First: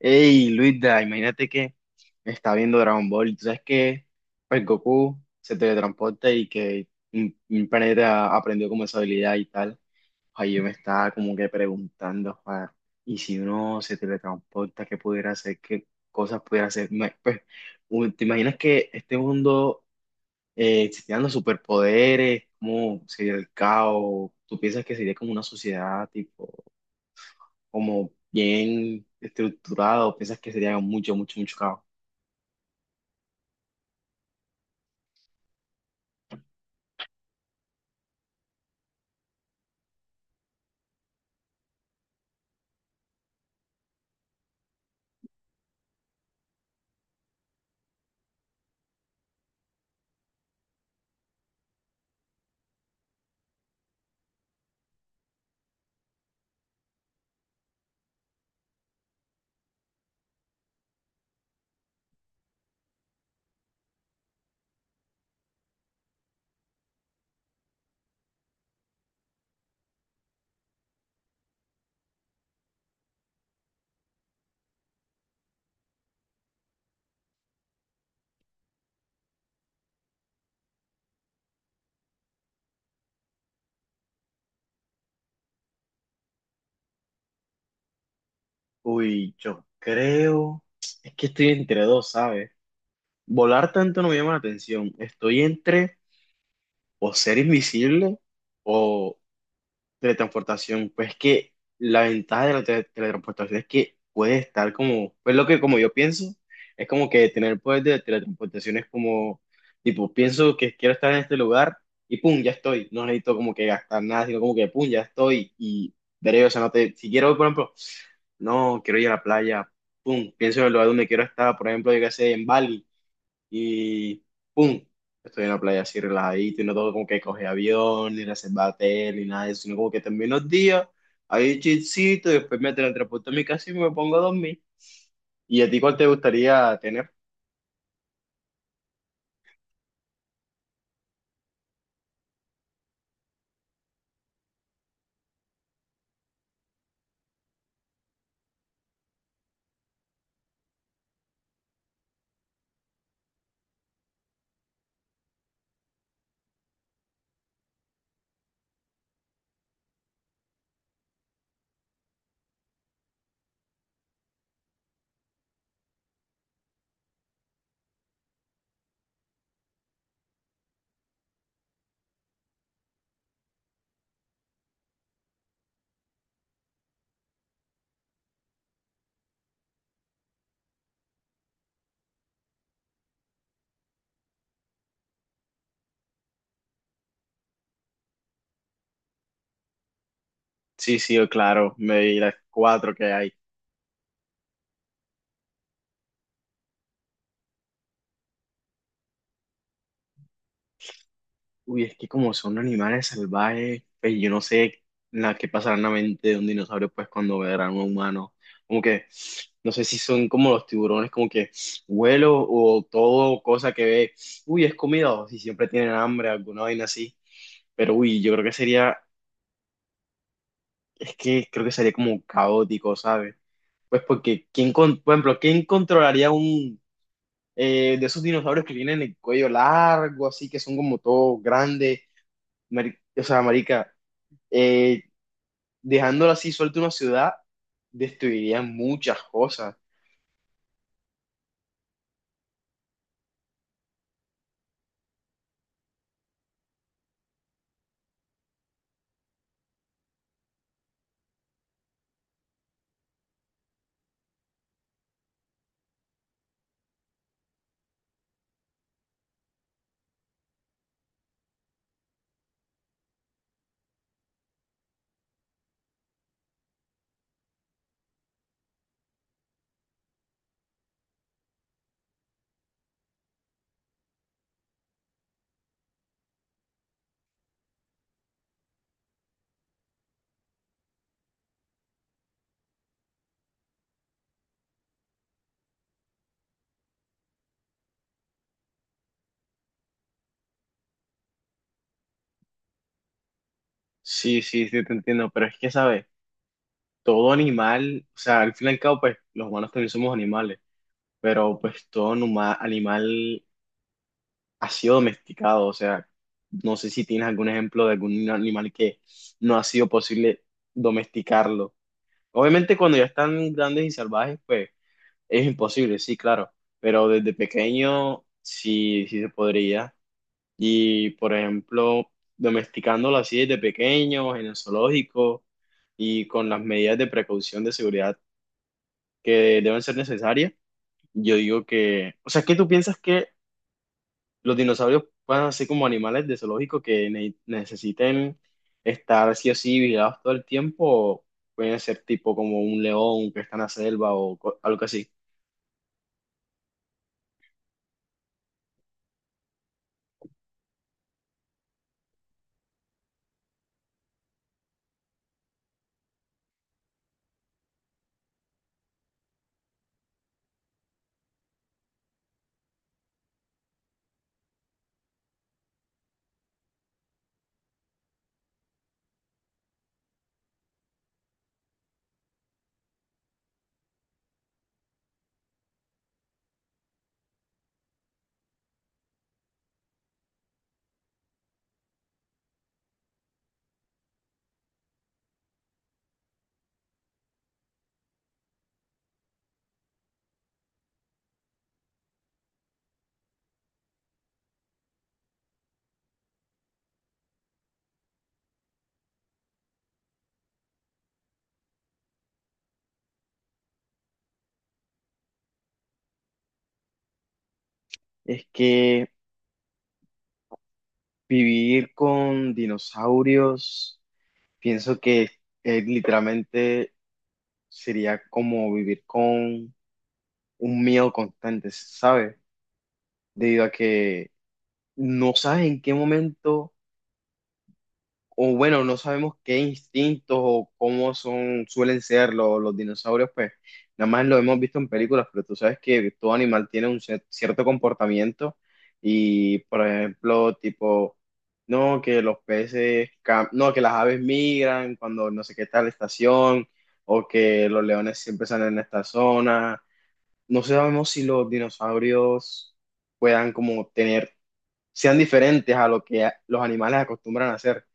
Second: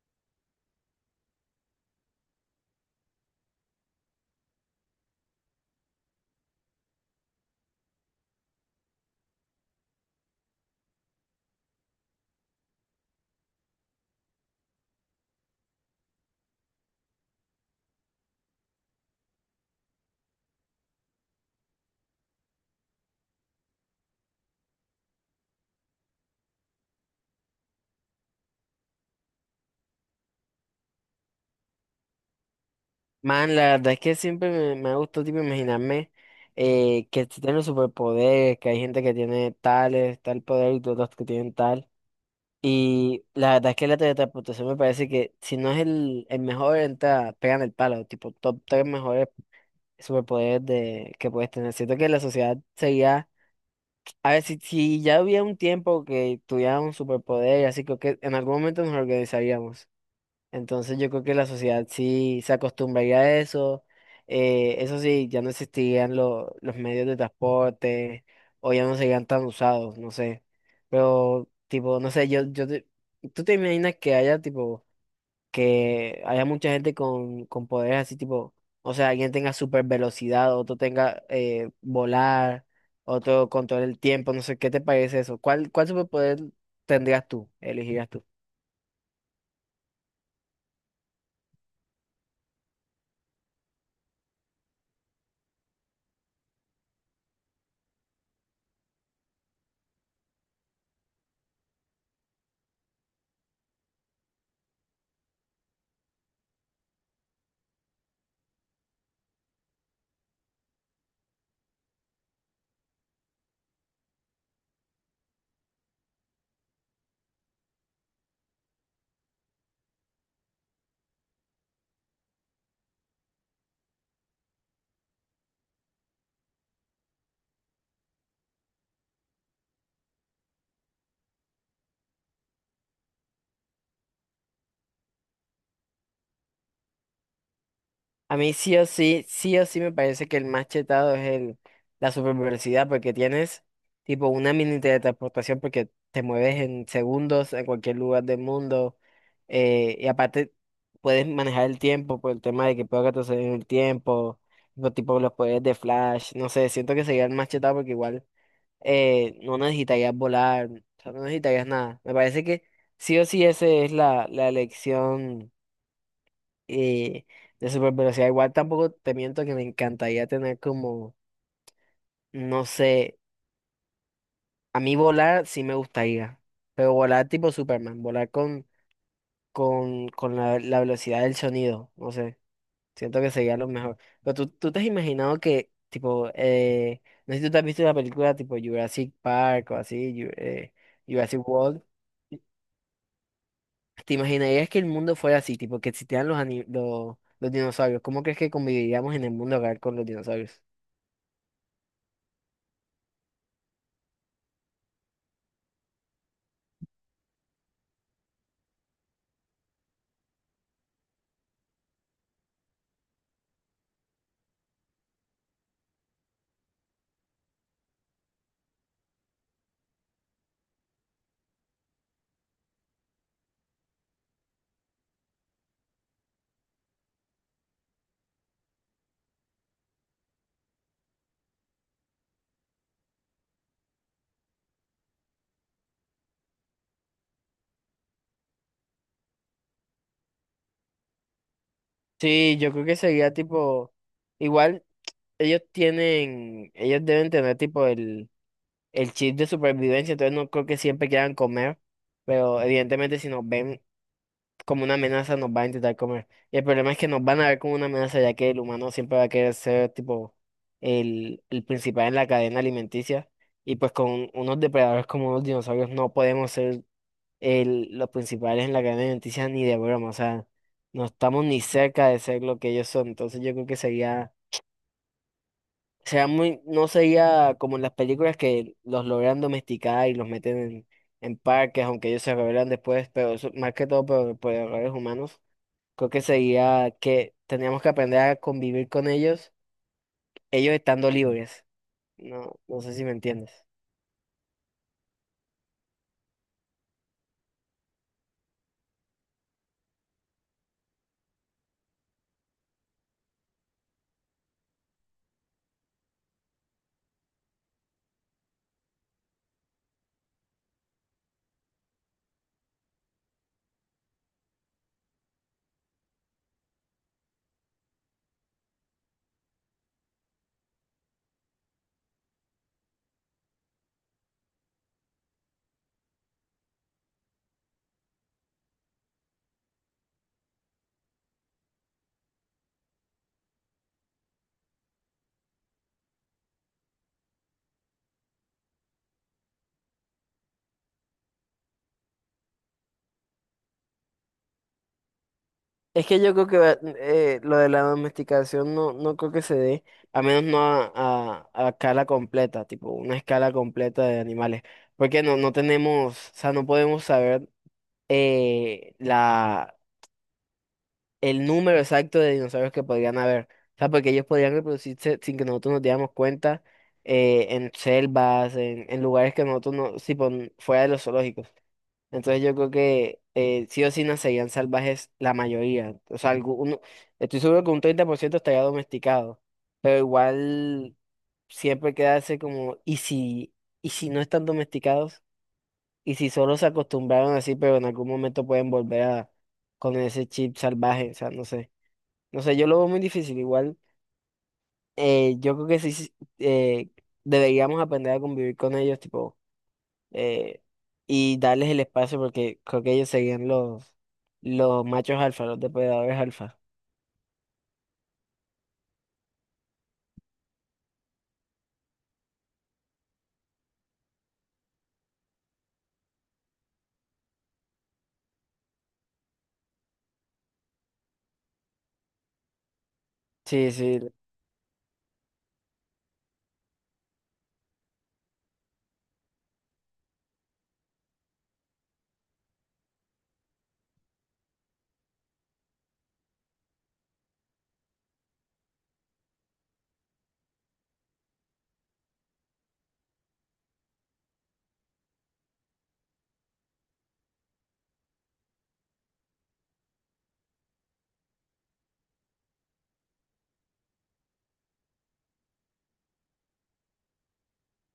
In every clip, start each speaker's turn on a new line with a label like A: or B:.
A: Hey, Luisa, imagínate que me está viendo Dragon Ball y tú sabes que pues Goku se teletransporta y que un planeta aprendió como esa habilidad y tal. Ahí yo me estaba como que preguntando, joder, y si uno se teletransporta, ¿qué pudiera hacer? ¿Qué cosas pudiera hacer? Pues, ¿te imaginas que este mundo existieran los superpoderes? ¿Cómo sería el caos? ¿Tú piensas que sería como una sociedad tipo, como bien estructurado? ¿Piensas que sería mucho, mucho, mucho caos?
B: Man, la verdad es que siempre me ha gustado tipo imaginarme que si tienen superpoderes, que hay gente que tiene tales, tal poder y otros que tienen tal. Y la verdad es que la teletransportación me parece que si no es el mejor, entra, pegan el palo, tipo top tres mejores superpoderes de, que puedes tener. Siento que la sociedad sería, a ver, si ya hubiera un tiempo que tuviera un superpoder, así creo que en algún momento nos organizaríamos. Entonces yo creo que la sociedad sí se acostumbraría a eso. Eso sí, ya no existirían los medios de transporte o ya no serían tan usados, no sé. Pero tipo, no sé, tú te imaginas que haya tipo, que haya mucha gente con poderes así tipo, o sea, alguien tenga super velocidad, otro tenga volar, otro control el tiempo, no sé, ¿qué te parece eso? ¿Cuál superpoder tendrías tú, elegirías tú?
A: Uy, yo creo, es que estoy entre dos, ¿sabes? Volar tanto no me llama la atención. Estoy entre o ser invisible o teletransportación. Pues que la ventaja de la teletransportación es que puede estar como, pues lo que como yo pienso, es como que tener poder de teletransportación es como, tipo, pienso que quiero estar en este lugar y pum, ya estoy, no necesito como que gastar nada, sino como que pum, ya estoy y veré, o sea, no te, si quiero, por ejemplo, no, quiero ir a la playa, pum, pienso en el lugar donde quiero estar, por ejemplo, yo qué sé, en Bali y ¡pum! Estoy en la playa así relajadito y no tengo como que coger avión, ni reservar hotel, ni nada de eso, sino como que termino los días ahí chilcito, y después me teletransporto a mi casa y me pongo a dormir. ¿Y a ti cuál te gustaría tener?
B: A mí sí o sí me parece que el más chetado es el, la supervelocidad porque tienes tipo una mini teletransportación porque te mueves en segundos en cualquier lugar del mundo y aparte puedes manejar el tiempo por el tema de que puedo retroceder en el tiempo, tipo los poderes de Flash, no sé, siento que sería el más chetado porque igual no necesitarías volar, o sea, no necesitarías nada. Me parece que sí o sí esa es la elección y de super velocidad, igual tampoco te miento que me encantaría tener como, no sé, a mí volar sí me gustaría, pero volar tipo Superman, volar con, con la velocidad del sonido, no sé, siento que sería lo mejor. Pero tú te has imaginado que, tipo, no sé si tú te has visto la película tipo Jurassic Park o así,
A: Sí, sí,
B: Jurassic
A: claro,
B: World.
A: me di las cuatro que hay.
B: ¿Te imaginarías que el mundo fuera así, tipo que existieran los dinosaurios? ¿Cómo crees que conviviríamos en el mundo real con los dinosaurios?
A: Uy, es que como son animales salvajes, pues yo no sé la que pasará en la mente de un dinosaurio pues cuando verán a un humano. Como que no sé si son como los tiburones, como que vuelo o todo cosa que ve, uy, es comida, o si siempre tienen hambre, alguna vaina así. Pero uy, yo creo que sería, es que creo que sería como caótico, ¿sabes? Pues porque, ¿quién, con, por ejemplo, ¿quién controlaría un de esos dinosaurios que tienen el cuello largo, así que son como todos grandes? O sea, marica, eh, dejándolo así suelto una ciudad, destruiría muchas cosas.
B: Sí, yo creo que sería tipo, igual ellos tienen, ellos deben tener tipo el chip de supervivencia, entonces no creo que siempre quieran comer, pero evidentemente si nos ven como una amenaza nos van a intentar comer. Y el problema es que nos van a ver como una amenaza ya que el humano siempre va a querer ser tipo el principal en la cadena alimenticia y pues con unos depredadores como unos dinosaurios no podemos ser el, los principales en la cadena alimenticia ni de broma, o sea, no estamos ni cerca de ser lo que ellos son, entonces yo creo que sería, sería muy, no sería como en las películas que los logran domesticar y los meten en parques, aunque ellos se rebelan después, pero eso, más que todo por errores humanos, creo que sería que teníamos que aprender a convivir con ellos, ellos estando libres, no sé si me entiendes.
A: Sí, sí, sí, te entiendo, pero es que, ¿sabes? Todo animal, o sea, al fin y al cabo, pues los humanos también somos animales, pero pues todo animal ha sido domesticado. O sea, no sé si tienes algún ejemplo de algún animal que no ha sido posible domesticarlo. Obviamente cuando ya están grandes y salvajes, pues es imposible, sí, claro, pero desde pequeño sí, sí se podría. Y, por ejemplo, domesticándolo así desde pequeños, en el zoológico y con las medidas de precaución de seguridad que deben ser necesarias, yo digo que, o sea, ¿qué tú piensas, que los dinosaurios puedan ser como animales de zoológico que necesiten estar sí o sí vigilados todo el tiempo? O pueden ser tipo como un león que está en la selva o algo así.
B: Es que yo creo que lo de la domesticación no, no creo que se dé, a menos no a escala completa, tipo una escala completa de animales, porque no tenemos, o sea, no podemos saber eh, la, el número exacto de dinosaurios que podrían haber, o sea, porque ellos podrían reproducirse sin que nosotros nos diéramos cuenta en selvas, en lugares que nosotros no, tipo, fuera de los zoológicos. Entonces yo creo que sí o sí nacerían salvajes la mayoría. O sea, estoy seguro que un 30% estaría domesticado. Pero igual siempre quedarse como, y si no están domesticados? ¿Y si solo se acostumbraron así, pero en algún momento pueden volver a con ese chip salvaje? O sea, no sé. No sé, yo lo veo muy difícil. Igual yo creo que sí, eh, deberíamos aprender a convivir con ellos, tipo eh, y darles el espacio porque creo que ellos seguían los machos alfa, los depredadores alfa.
A: Es que vivir con dinosaurios, pienso que es literalmente, sería como vivir con un miedo constante, ¿sabes? Debido a
B: Sí, sí,
A: que no sabes en qué momento, o bueno, no sabemos qué instintos o cómo son, suelen ser los dinosaurios. Pues nada más lo hemos visto en películas, pero tú sabes que todo animal tiene un cierto comportamiento y, por ejemplo, tipo. No, que los peces, no, que las aves migran cuando no sé qué tal estación, o que los leones siempre salen en esta zona. No sabemos si los dinosaurios puedan como tener, sean diferentes a lo que los animales acostumbran a hacer.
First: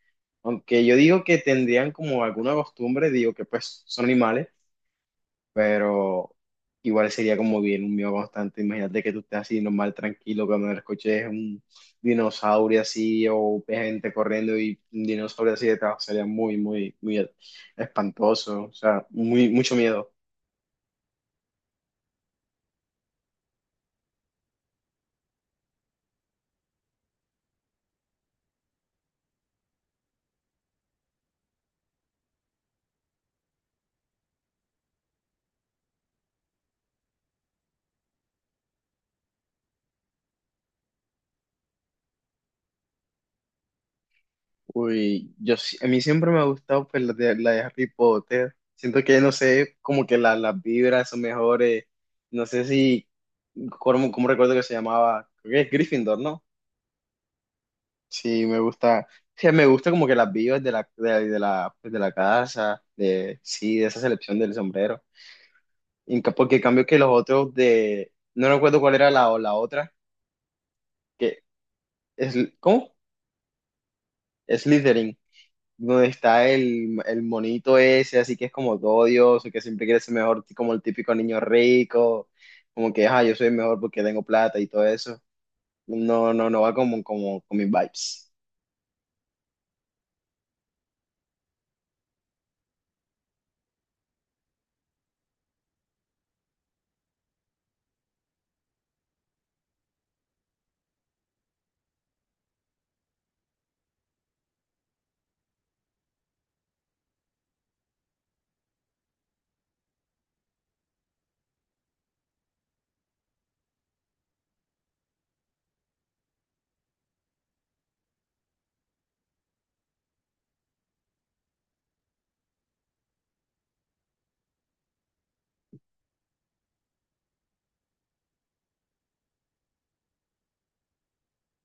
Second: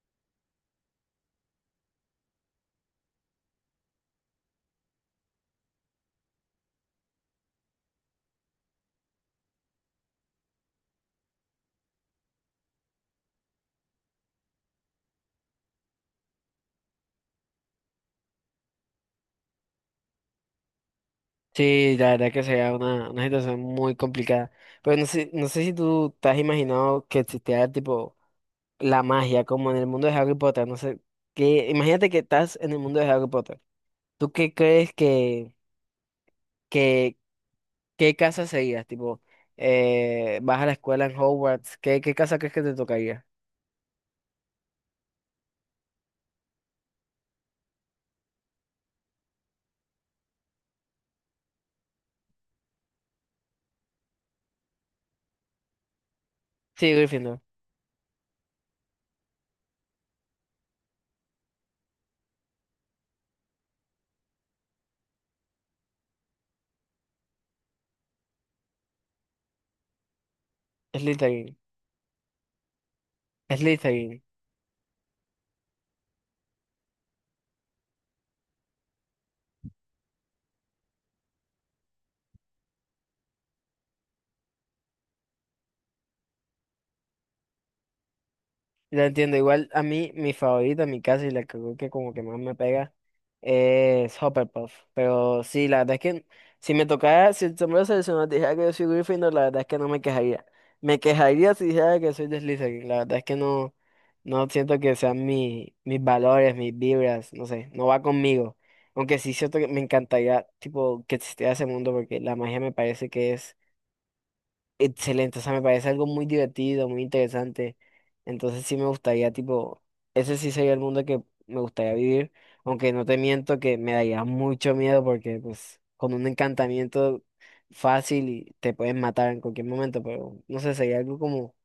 A: Aunque yo digo que tendrían como alguna costumbre, digo que pues son animales, pero igual sería como bien un miedo constante. Imagínate que tú estés así normal, tranquilo, cuando escuches un dinosaurio así o ves gente corriendo y un dinosaurio así detrás, sería muy, muy, muy espantoso, o sea, muy, mucho miedo.
B: sí, La verdad que sería una situación muy complicada. Pero no sé, no sé si tú te has imaginado que existiera tipo la magia, como en el mundo de Harry Potter, no sé, que imagínate que estás en el mundo de Harry Potter. ¿Tú qué crees que, qué casa serías? Tipo, vas a la escuela en Hogwarts, ¿qué casa crees que te tocaría?
A: Uy, yo, a mí siempre me ha gustado pues, la de Harry Potter. Siento que, no sé, como que las vibras son mejores. No sé si, ¿cómo, cómo recuerdo que se llamaba? Creo que es Gryffindor, ¿no?
B: Sí, Gryffindor,
A: Sí, me gusta. Sí, me gusta como que las vibras de la, pues, de la casa, de, sí, de esa selección del sombrero. Porque en cambio que los otros de, no recuerdo cuál era la, la otra, que
B: Slytherin,
A: es, ¿cómo?
B: Slytherin.
A: Slytherin, donde está el monito ese, así que es como todo odioso, que siempre quiere ser mejor, como el típico niño rico, como que, ah, yo soy mejor porque tengo plata y todo eso. No, no, no va como, como con mis vibes.
B: Ya entiendo, igual a mí, mi favorita, mi casa y la que creo que como que más me pega es Hufflepuff. Pero sí, la verdad es que si me tocara, si el sombrero seleccionado dijera que yo soy Gryffindor, la verdad es que no me quejaría. Me quejaría si dijera que soy de Slytherin. La verdad es que no, no siento que sean mi, mis valores, mis vibras, no sé, no va conmigo. Aunque sí siento que me encantaría, tipo, que existiera ese mundo porque la magia me parece que es excelente, o sea, me parece algo muy divertido, muy interesante. Entonces sí me gustaría, tipo, ese sí sería el mundo que me gustaría vivir, aunque no te miento que me daría mucho miedo porque pues con un encantamiento fácil y te pueden matar en cualquier momento, pero no sé, sería algo como,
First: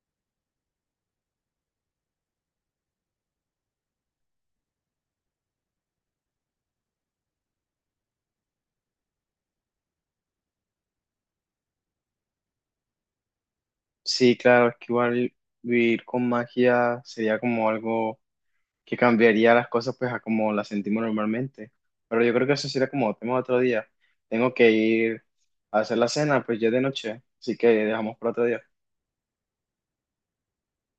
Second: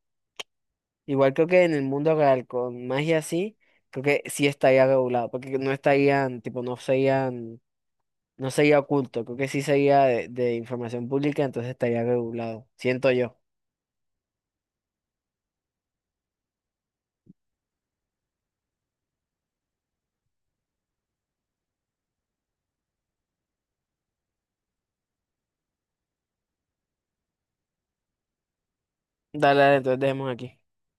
B: igual creo que en el mundo real con magia así, creo que sí estaría regulado, porque no estarían, tipo, no serían, no sería oculto, creo que sí sería de información pública, entonces estaría regulado, siento yo.
A: Sí, claro, es que igual vivir con magia sería como algo que cambiaría las cosas pues a como las sentimos normalmente. Pero yo creo que eso sería como tema de otro día. Tengo que ir a hacer la cena, pues ya es de noche, así que dejamos para otro día.
B: Dale, dale, entonces dejemos aquí.